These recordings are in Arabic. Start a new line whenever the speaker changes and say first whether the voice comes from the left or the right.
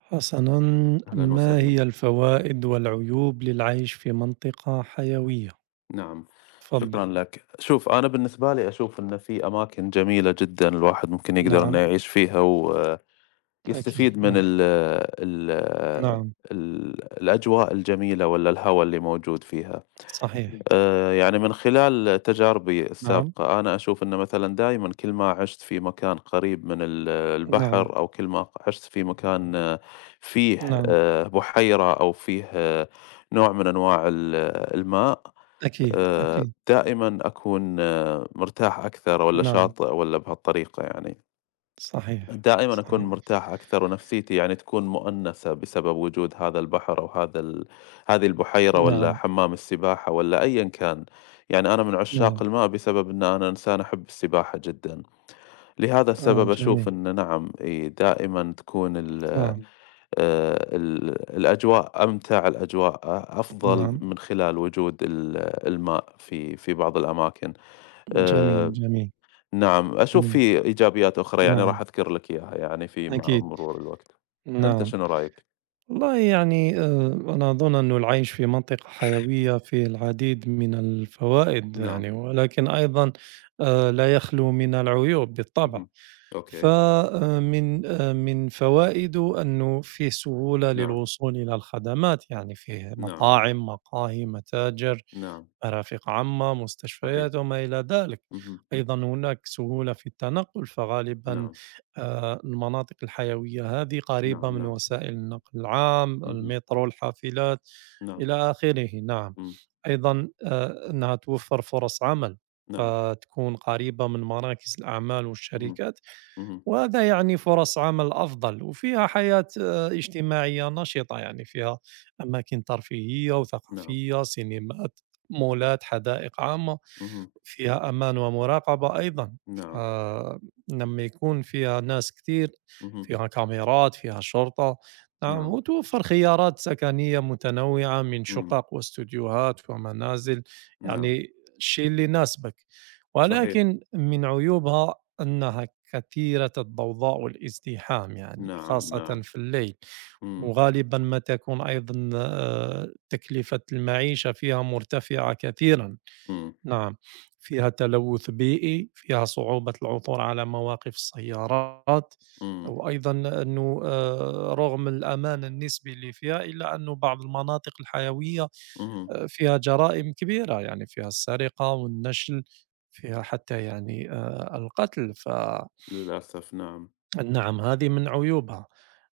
right: حسنًا،
left: أهلًا
right: ما
left: وسهلًا،
right: هي الفوائد والعيوب للعيش في منطقة حيوية؟
left: نعم،
right: تفضل.
left: شكرًا لك. شوف، أنا بالنسبة لي أشوف إن في أماكن جميلة جدًا الواحد ممكن يقدر إنه
right: نعم،
left: يعيش فيها
right: أكيد،
left: ويستفيد من
right: نعم،
left: ال ال
right: نعم،
left: ال الأجواء الجميلة والّا الهوا اللي موجود فيها.
right: صحيح،
left: يعني من خلال تجاربي
right: نعم،
left: السابقة، أنا أشوف إنه مثلًا دايمًا كل ما عِشت في مكان قريب من
right: نعم،
left: البحر أو كل ما عِشت في مكان فيه
right: نعم،
left: بحيرة أو فيه نوع من أنواع الماء،
right: أكيد، أكيد،
left: دائمًا أكون مرتاح أكثر والّا
right: نعم،
left: شاطئ والّا بهالطريقة يعني.
right: صحيح،
left: دائمًا أكون
right: صحيح،
left: مرتاح أكثر ونفسيتي يعني تكون مؤنسة بسبب وجود هذا البحر أو هذا هذه البحيرة والّا
right: نعم،
left: حمام السباحة والّا أيًا كان. يعني أنا من عشاق
right: نعم،
left: الماء بسبب إن أنا إنسان أحب السباحة جدًا. لهذا
right: آه،
left: السبب أشوف
right: جميل،
left: إن نعم، دائمًا تكون ال آه،
right: نعم،
left: ال الأجواء أمتع، الأجواء أفضل
right: نعم،
left: من خلال وجود الماء في بعض الأماكن.
right: جميل،
left: آآ
right: جميل،
left: نعم، أشوف
right: جميل،
left: في إيجابيات أخرى يعني
right: نعم،
left: راح أذكر لك إياها يعني في مع
right: أكيد،
left: مرور الوقت. أنت
right: نعم.
left: شنو رأيك؟
right: والله يعني أنا أظن أنه العيش في منطقة حيوية فيه العديد من الفوائد
left: نعم،
right: يعني، ولكن أيضًا لا يخلو من العيوب بالطبع.
left: اهم، أوكي،
right: فمن من فوائده أنه فيه سهولة
left: نعم،
right: للوصول إلى الخدمات، يعني فيه
left: نعم،
right: مطاعم، مقاهي، متاجر.
left: نعم،
right: مرافق عامة،
left: صحيح،
right: مستشفيات وما إلى ذلك.
left: اهم،
right: أيضًا هناك سهولة في التنقل، فغالبًا
left: نعم،
right: المناطق الحيوية هذه قريبة
left: نعم،
right: من
left: نعم،
right: وسائل النقل العام،
left: اهم،
right: المترو، الحافلات
left: نعم،
right: إلى آخره، نعم.
left: إمم،
right: أيضًا أنها توفر فرص عمل،
left: نعم،
right: فتكون قريبة من مراكز الأعمال
left: اهم،
right: والشركات،
left: اهم،
right: وهذا يعني فرص عمل أفضل، وفيها حياة اجتماعية نشطة، يعني فيها أماكن ترفيهية
left: نعم،
right: وثقافية، سينمات. مولات، حدائق عامة،
left: اهم،
right: فيها أمان ومراقبة أيضًا،
left: نعم،
right: لمّا يكون فيها ناس كتير،
left: اهم،
right: فيها كاميرات، فيها شرطة، نعم،
left: نعم،
right: وتوفر خيارات سكنية متنوعة من
left: إمم،
right: شقق واستوديوهات ومنازل،
left: نعم،
right: يعني الشيء اللي يناسبك،
left: صحيح،
right: ولكن من عيوبها أنها كثيرة الضوضاء والازدحام يعني
left: نعم،
right: خاصة
left: نعم.
right: في الليل.
left: إمم،
right: وغالبا ما تكون أيضًا تكلفة المعيشة فيها مرتفعة كثيرًا،
left: إمم،
right: نعم، فيها تلوث بيئي، فيها صعوبة العثور على مواقف السيارات،
left: إمم،
right: وأيضًا أنه رغم الأمان النسبي اللي فيها إلا أنه بعض المناطق الحيوية
left: اهم،
right: فيها جرائم كبيرة، يعني فيها السرقة والنَشْل، فيها حتى يعني القتل، فنعم
left: للأسف نعم،
right: هذه من عيوبها.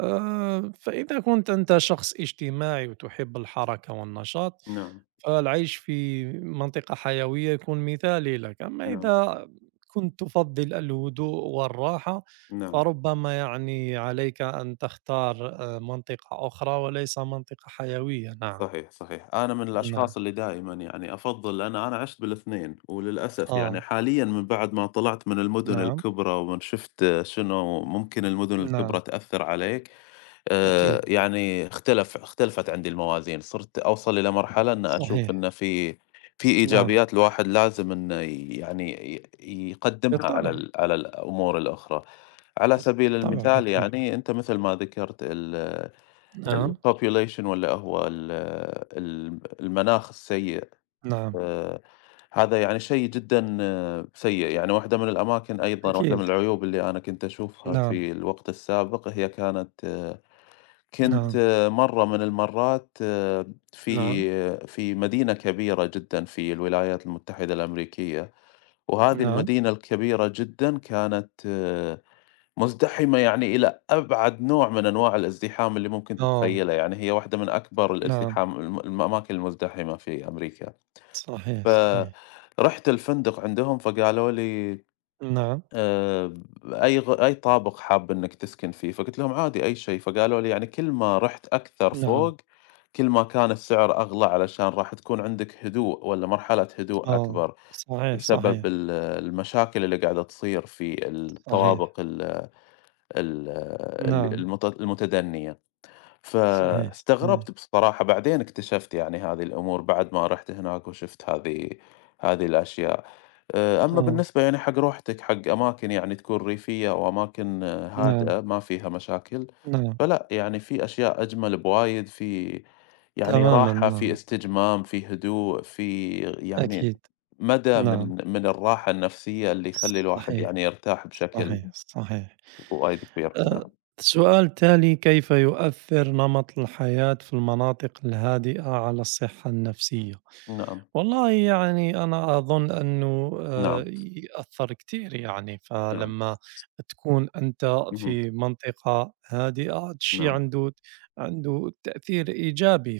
right: فإذا كنت أنت شخص اجتماعي وتحب الحركة والنشاط،
left: نعم،
right: فالعيش في منطقة حيوية يكون مثالي لك، أما
left: نعم،
right: إذا كنت تفضّل الهدوء والراحة،
left: نعم،
right: فربما يعني عليك أن تختار منطقة أخرى وليس منطقة حيوية، نعم،
left: صحيح، صحيح. أنا من
right: نعم،
left: الأشخاص اللي دائمًا يعني أفضّل لأن أنا عِشت بال2 وللأسف يعني
right: آه،
left: حاليًا من بعد ما طلعت من المدن
right: نعم،
left: الكبرى ومن شُفت شنو ممكن المدن
right: نعم،
left: الكبرى تأثّر عليك،
right: أكيد،
left: يعني اختلفت عندي الموازين، صرت أوصل إلى مرحلة إن أشوف
right: صحيح،
left: إن في
right: نعم،
left: إيجابيات الواحد لازم إنه يعني يقدّمها على
right: بالطبع،
left: ال على الأمور الأخرى. على سبيل
right: بالطبع،
left: المثال
right: بالطبع،
left: يعني أنت مثل ما ذكرت
right: نعم،
left: الpopulation والّا هو ال الم المناخ السيء
right: نعم،
left: آآ، هذا يعني شيء جدًا سيء، يعني واحدة من الأماكن أيضًا واحدة
right: أكيد،
left: من العيوب اللي أنا كنت أشوفها
right: نعم،
left: في الوقت السابق هي كانت آه، كنت
right: نعم،
left: مرة من المرات
right: نعم،
left: في مدينة كبيرة جدًا في الولايات المتحدة الأمريكية، وهذه
right: نعم.
left: المدينة الكبيرة جدًا كانت مزدحمة يعني إلى أبعد نوع من أنواع الازدحام اللي ممكن
right: آه،
left: تتخيله، يعني هي واحدة من أكبر
right: نعم،
left: الازدحام الم الأماكن المزدحمة في أمريكا،
right: صحيح، صحيح،
left: فرُحت الفندق عندهم فقالوا لي
right: نعم،
left: آآ أي طابق حاب إنك تسكن فيه؟ فقُلت لهم عادي أي شيء، فقالوا لي يعني كل ما رُحت أكثر
right: نعم،
left: فوق كل ما كان السعر أغلى علشان راح تكون عندك هدوء والّا مرحلة هدوء
right: آه،
left: أكبر
right: صحيح،
left: بسبب
right: صحيح،
left: المشاكل اللي قاعدة تصير في
right: صحيح،
left: الطوابق ال ال ال
right: نعم،
left: المت المتدنية،
right: صحيح، صحيح،
left: فاستغربت بصراحة بعدين اكتشفت يعني هذه الأمور بعد ما رُحت هناك وشُفت هذه الأشياء، أمّا
right: آه،
left: بالنسبة يعني حق روحتك حق أماكن يعني تكون ريفية أو أماكن
right: نعم،
left: هادئة ما فيها مشاكل،
right: نعم،
left: فلأ يعني في أشياء أجمل بوايد، في يعني
right: تمامًا،
left: راحة، في
right: نعم،
left: استجمام، في هدوء، في يعني
right: أكيد،
left: مدى
right: نعم،
left: من الراحة النفسية اللي يخلّي الواحد
right: صحيح،
left: يعني يرتاح بشكل
right: صحيح، صحيح.
left: وايد كبير
right: آآ
left: هناك.
right: السؤال التالي: كيف يؤثّر نمط الحياة في المناطق الهادئة على الصحة النفسية؟
left: نعم،
right: والله يعني أنا أظن أنه
left: نعم،
right: يأثّر كتير يعني،
left: نعم،
right: فلمّا تكون أنت
left: اهم،
right: في منطقة هادئة هاد الشي
left: نعم،
right: عنده تأثير إيجابي،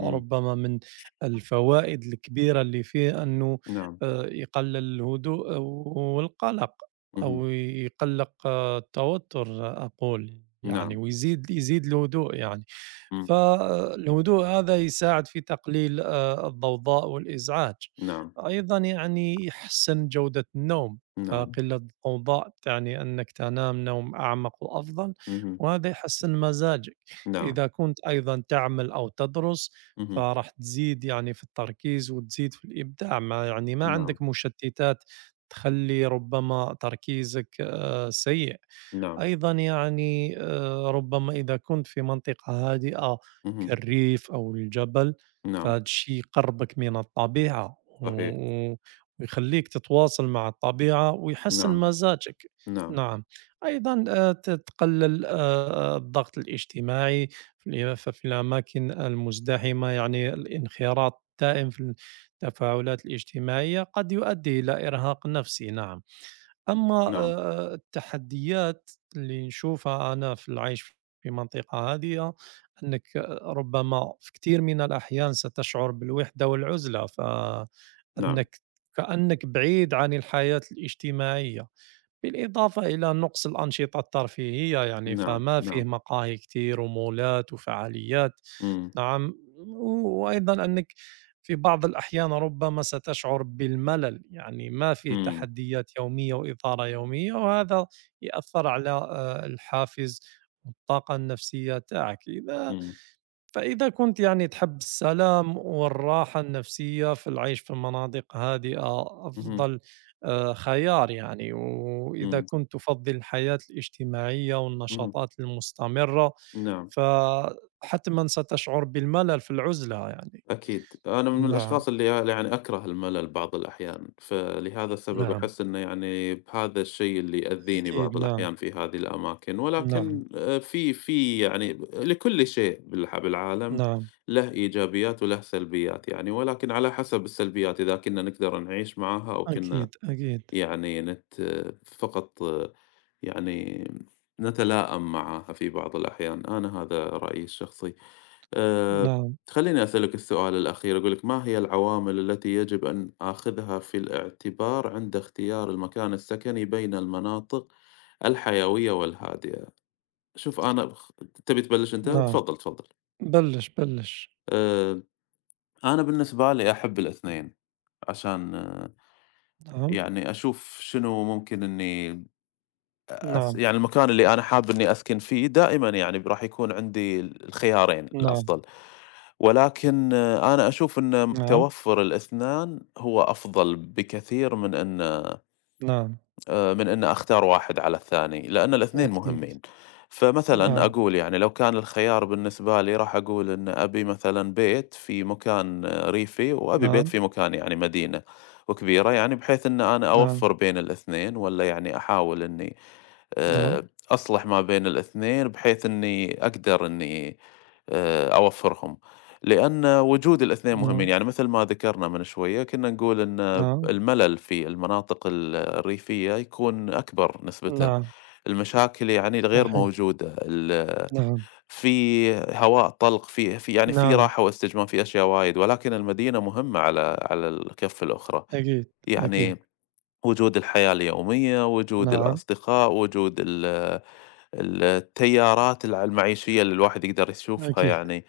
left: إمم،
right: من الفوائد الكبيرة اللي فيه أنه
left: نعم،
right: يقلل الهدوء والقلق
left: اهم،
right: أو يقلّق التوتر أقول يعني
left: نعم،
right: ويزيد الهدوء يعني
left: إمم،
right: فالهدوء هذا يساعد في تقليل الضوضاء والإزعاج
left: نعم،
right: أيضا يعني يحسن جودة النوم
left: نعم،
right: فقلة الضوضاء تعني أنك تنام نوم أعمق وأفضل
left: اهم،
right: وهذا يحسن مزاجك
left: نعم،
right: إذا كنت أيضا تعمل أو تدرس
left: اهم،
right: فراح تزيد يعني في التركيز وتزيد في الإبداع ما يعني ما
left: نعم،
right: عندك مشتتات تخلي ربما تركيزك سيء
left: نعم،
right: أيضًا يعني ربما إذا كنت في منطقة هادئة
left: اهم،
right: كالريف أو الجبل،
left: نعم،
right: فهاد الشي يقرّبك من الطبيعة و
left: صحيح،
right: و ويخلّيك تتواصل مع الطبيعة ويحسّن
left: نعم،
right: مزاجك.
left: نعم،
right: نعم، أيضًا ت تقلّل الضغط الاجتماعي في ال ففي الأماكن المزدحمة يعني الانخراط الدائم في التفاعلات الاجتماعية قد يؤدي إلى إرهاق نفسي، نعم. أمّا
left: نعم،
right: التحديات اللي نشوفها أنا في العيش في منطقة هادية، أنك ربما في كثير من الأحيان ستشعر بالوحدة والعزلة،
left: نعم،
right: فأنك كأنك بعيد عن الحياة الاجتماعية. بالإضافة إلى نقص الأنشطة الترفيهية يعني
left: نعم،
right: فما فيه
left: نعم،
right: مقاهي كتير ومولات وفعاليات
left: إمم،
right: نعم وأيضا أنك في بعض الأحيان ربما ستشعر بالملل يعني ما فيه
left: إمم،
right: تحديات يومية وإثارة يومية وهذا يأثر على الحافز والطاقة النفسية تاعك إذا
left: إمم،
right: فإذا كنت يعني تحب السلام والراحة النفسية فالعيش في مناطق هادئة
left: اهم،
right: أفضل خيار يعني وإذا
left: إمم،
right: كنت تفضل الحياة الاجتماعية
left: اهم،
right: والنشاطات المستمرة
left: نعم.
right: فحتما ستشعر بالملل في العزلة يعني،
left: أكيد، أنا من
right: نعم،
left: الأشخاص اللي يعني أكره الملل بعض الأحيان، فلهذا السبب
right: نعم،
left: أحس إنه يعني بهذا الشيء اللي يأذيني
right: أكيد،
left: بعض
right: نعم،
left: الأحيان في هذه الأماكن،
right: نعم،
left: ولكن في في يعني لكل شيء بالعالم
right: نعم،
left: له إيجابيات وله سلبيات يعني، ولكن على حسب السلبيات إذا كنا نقدر نعيش معاها أو كنا
right: أكيد، أكيد،
left: يعني فقط يعني نتلائم معها في بعض الأحيان، أنا هذا رأيي الشخصي. آآ،
right: نعم،
left: خلّيني أسألك السؤال الأخير، أقول لك ما هي العوامل التي يجب أن آخذها في الاعتبار عند اختيار المكان السكني بين المناطق الحيوية والهادئة؟ شوف أنا تبي تبلش أنت؟
right: نعم،
left: تفضل، تفضل.
right: بلش بلش،
left: آآ، أنا بالنسبة لي أحب الاثنين، عشان
right: نعم،
left: يعني أشوف شنو ممكن إني
right: نعم،
left: يعني المكان اللي أنا حابب إني أسكن فيه دائمًا يعني راح يكون عندي الخيارين
right: نعم،
left: الأفضل، ولكن أنا أشوف إن
right: نعم،
left: توفر الإثنان هو أفضل بكثير من إن
right: نعم،
left: أختار واحد على الثاني، لأن الإثنين
right: أكيد،
left: مهمين. فمثلًا
right: نعم،
left: أقول يعني لو كان الخيار بالنسبة لي راح أقول إن أبي مثلًا بيت في مكان ريفي، وأبي بيت
right: نعم،
left: في مكان يعني مدينة وكبيرة، يعني بحيث إن أنا
right: نعم،
left: أوفّر بين الإثنين والّا يعني أحاول إني
right: نعم،
left: آآ أصلح ما بين الإثنين بحيث إني أقدر إني أوفّرهم، لأن وجود الإثنين
right: نعم،
left: مهمين، يعني مثل ما ذكرنا من شوية كنا نقول إن
right: نعم،
left: الملل في المناطق الريفية يكون أكبر
right: إمم.
left: نسبته،
right: نعم،
left: المشاكل يعني الغير
right: صحيح،
left: موجودة،
right: نعم،
left: في هواء طلق، في في يعني في
right: نعم،
left: راحة واستجمام، في أشياء وايد، ولكن المدينة مهمة على الكَفّ الأخرى،
right: أكيد، أكيد،
left: يعني وجود الحياة اليومية، وجود
right: نعم،
left: الأصدقاء، وجود ال ال التيارات المعيشية اللي الواحد يقدر يشوفها
right: أكيد،
left: يعني،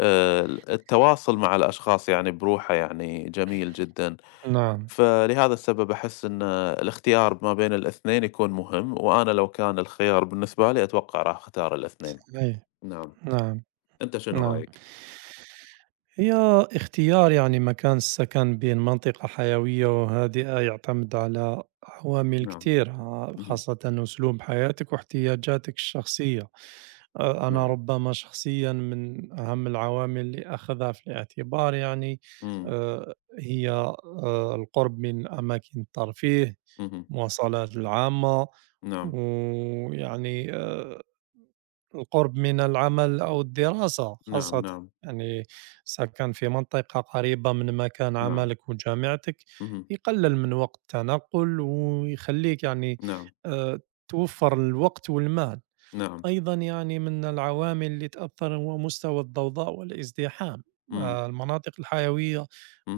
left: ال التواصل مع الأشخاص يعني بروحه يعني جميل جدًا،
right: نعم،
left: فلهذا السبب أحس إن الاختيار ما بين الاثنين يكون مهم، وأنا لو كان الخيار بالنسبة لي أتوقع راح أختار الاثنين.
right: صحيح،
left: نعم،
right: نعم،
left: أنت شنو
right: نعم.
left: رأيك؟
right: هي اختيار يعني مكان السكن بين منطقة حيوية وهادئة يعتمد على عوامل
left: نعم،
right: كتير
left: اهم،
right: خاصة أسلوب حياتك واحتياجاتك الشخصية أنا
left: نعم،
right: ربما شخصيا من أهم العوامل اللي أخذها في الاعتبار يعني
left: إمم،
right: هي القرب من أماكن الترفيه
left: اهم،
right: المواصلات العامة
left: نعم،
right: ويعني القرب من العمل أو الدراسة
left: نعم،
right: خاصة،
left: نعم،
right: يعني سكن في منطقة قريبة من مكان
left: نعم،
right: عملك وجامعتك
left: اهم،
right: يقلل من وقت التنقل ويخليك يعني
left: نعم،
right: آآ توفّر الوقت والمال.
left: نعم،
right: أيضًا يعني من العوامل اللي تأثّر هو مستوى الضوضاء والازدحام،
left: إمم،
right: المناطق الحيوية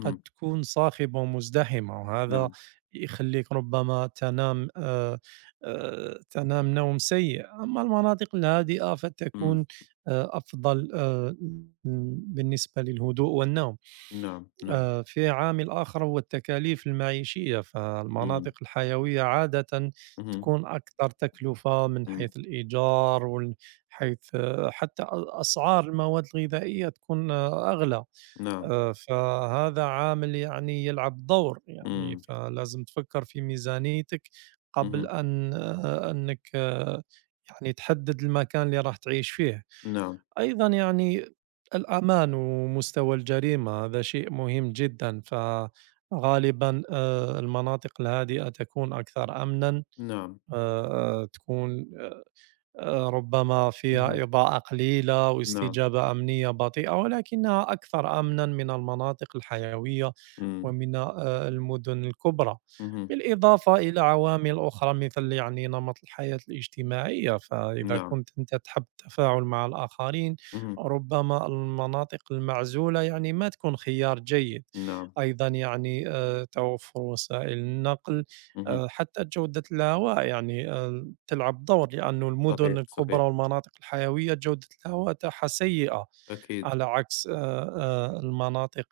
right: قد تكون صاخبة ومزدحمة، وهذا
left: نعم،
right: يخلّيك ربما تنام نوم سيء، أما المناطق الهادئة
left: إمم،
right: فتكون أفضل بالنسبة للهدوء والنوم.
left: نعم، نعم،
right: في عامل آخر هو التكاليف المعيشية فالمناطق
left: إمم،
right: الحيوية عادة
left: اهم،
right: تكون أكثر تكلفة من
left: إمم،
right: حيث الإيجار ومن حيث حتى أسعار المواد الغذائية تكون أغلى
left: نعم.
right: فهذا عامل يعني يلعب دور يعني
left: إمم،
right: فلازم تفكر في ميزانيتك قبل
left: اهم،
right: أن أنك يعني تحدد المكان اللي راح تعيش فيه
left: نعم،
right: أيضًا يعني الأمان ومستوى الجريمة هذا شيء مهم جدًا، فغالبًا المناطق الهادئة تكون أكثر أمنًا،
left: نعم،
right: تكون ربما
left: اهم،
right: فيها إضاءة قليلة
left: نعم،
right: واستجابة أمنية بطيئة، ولكنها أكثر أمنًا من المناطق الحيوية
left: إمم،
right: ومن المدن الكبرى،
left: اهم،
right: بالإضافة إلى عوامل أخرى مثل يعني نمط الحياة الاجتماعية، فإذا
left: نعم،
right: كنت أنت تحب التفاعل مع الآخرين،
left: اهم،
right: ربما المناطق المعزولة يعني ما تكون خيار جيد،
left: نعم،
right: أيضًا يعني توفر وسائل النقل،
left: اهم،
right: حتى جودة الهواء يعني تلعب دور لأنه المدن
left: صحيح،
right: الكبرى
left: صحيح،
right: والمناطق الحيوية جودة الهواء تاعها سيئة
left: أكيد،
right: على عكس المناطق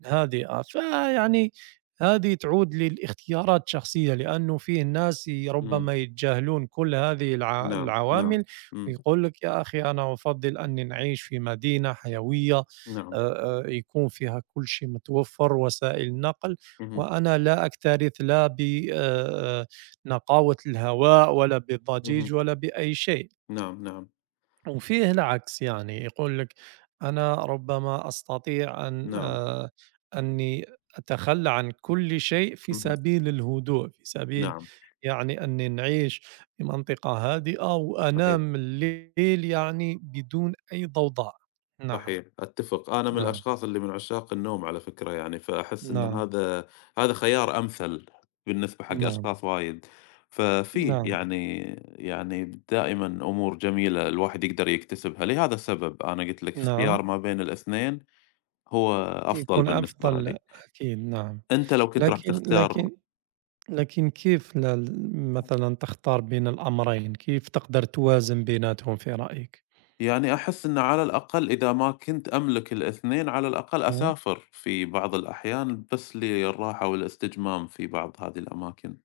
right: الهادئة فيعني هذه تعود للاختيارات الشخصية لأنه فيه ناس
left: إمم،
right: ربما يتجاهلون كل هذه
left: نعم، نعم،
right: العوامل
left: إمم،
right: ويقول لك يا أخي أنا أفضل أني نعيش في مدينة حيوية
left: نعم،
right: يكون فيها كل شيء متوفر وسائل النقل
left: اهم،
right: وأنا لا أكترث لا ب آه، آه، نقاوة الهواء ولا بالضجيج
left: اهم،
right: ولا بأي شيء
left: نعم، نعم،
right: وفيه العكس يعني يقول لك أنا ربما أستطيع أن
left: نعم،
right: أني أتخلى عن كل شيء في
left: اهم،
right: سبيل الهدوء في سبيل
left: نعم،
right: يعني أني نعيش في منطقة هادئة
left: صحيح.
right: وأنام الليل يعني بدون أي ضوضاء، نعم،
left: صحيح، أتّفق. أنا من
right: نعم،
left: الأشخاص اللي من عشاق النوم على فكرة يعني، فأحس إن
right: نعم،
left: هذا خيار أمثل بالنسبة حق
right: نعم،
left: أشخاص وايد. ففي
right: نعم،
left: يعني دائمًا أمور جميلة الواحد يقدر يكتسبها، لهذا السبب أنا قُلت لك
right: نعم،
left: اختيار ما بين الاثنين هو أفضل
right: يكون
left: بالنسبة
right: أفضل
left: لي.
right: أكيد نعم
left: أنت لو كنت راح
right: لكن
left: تختار
right: لكن لكن كيف مثلا تختار بين الأمرين؟ كيف تقدر توازن بيناتهم في رأيك؟
left: يعني أحس إنه على الأقل إذا ما كنت أملك الاثنين، على الأقل
right: نعم
left: أسافر في بعض الأحيان بس للراحة والاستجمام في بعض هذه الأماكن.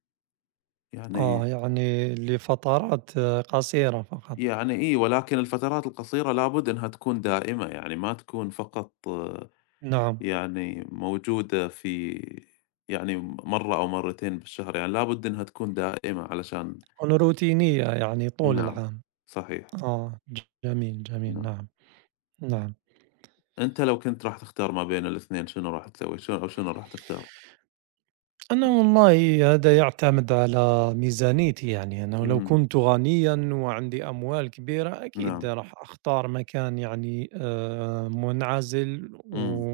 left: يعني
right: يعني لفترات قصيرة فقط
left: يعني إيه، ولكن الفترات القصيرة لابد أنها تكون دائمة، يعني ما تكون فقط
right: مهم. نعم
left: يعني موجودة في يعني مرة أو مرتين بالشهر، يعني لابد أنها تكون دائمة علشان
right: روتينية يعني طول
left: نعم،
right: العام
left: صحيح،
right: جميل جميل
left: نعم.
right: نعم نعم
left: أنت لو كنت راح تختار ما بين الاثنين شنو راح تسوي؟ شنو أو شنو راح تختار؟
right: أنا والله هذا يعتمد على ميزانيتي يعني أنا لو
left: اهم،
right: كنت غنيًا وعندي أموال كبيرة أكيد
left: نعم،
right: راح أختار مكان يعني منعزل
left: إمم،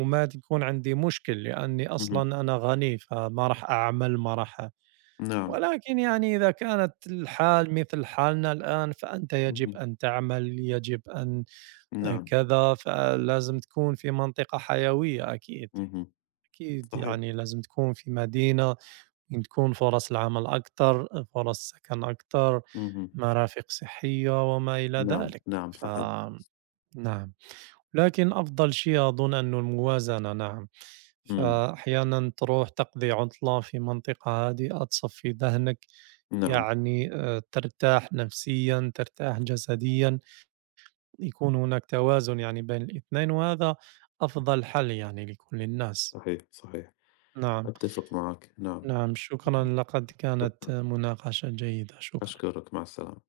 right: وما تكون عندي مشكل، لأني
left: اهم،
right: أصلًا أنا غني فما راح أعمل ما راح
left: نعم،
right: ولكن يعني إذا كانت الحال مثل حالنا الآن فأنت يجب
left: اهم،
right: أن تعمل، يجب أن
left: نعم،
right: كذا، فلازم تكون في منطقة حيوية أكيد،
left: اهم،
right: أكيد
left: صحيح،
right: يعني لازم تكون في مدينة تكون فرص العمل أكتر، فرص سكن أكتر،
left: اهم،
right: مرافق صحية وما إلى
left: نعم،
right: ذلك،
left: نعم، صحيح،
right: فنعم، لكن أفضل شيء أظن أنه الموازنة نعم،
left: إمم،
right: فأحيانًا تروح تقضي عطلة في منطقة هادئة تصفي ذهنك،
left: نعم،
right: يعني ترتاح نفسيًا، ترتاح جسديًا، يكون هناك توازن يعني بين الاثنين، وهذا أفضل حل يعني لكل الناس.
left: صحيح، صحيح،
right: نعم،
left: أتفق معاك، نعم.
right: نعم، شكرًا، لقد كانت
left: شكرًا،
right: مناقشة جيدة، شكرًا.
left: أشكرك، مع السلامة.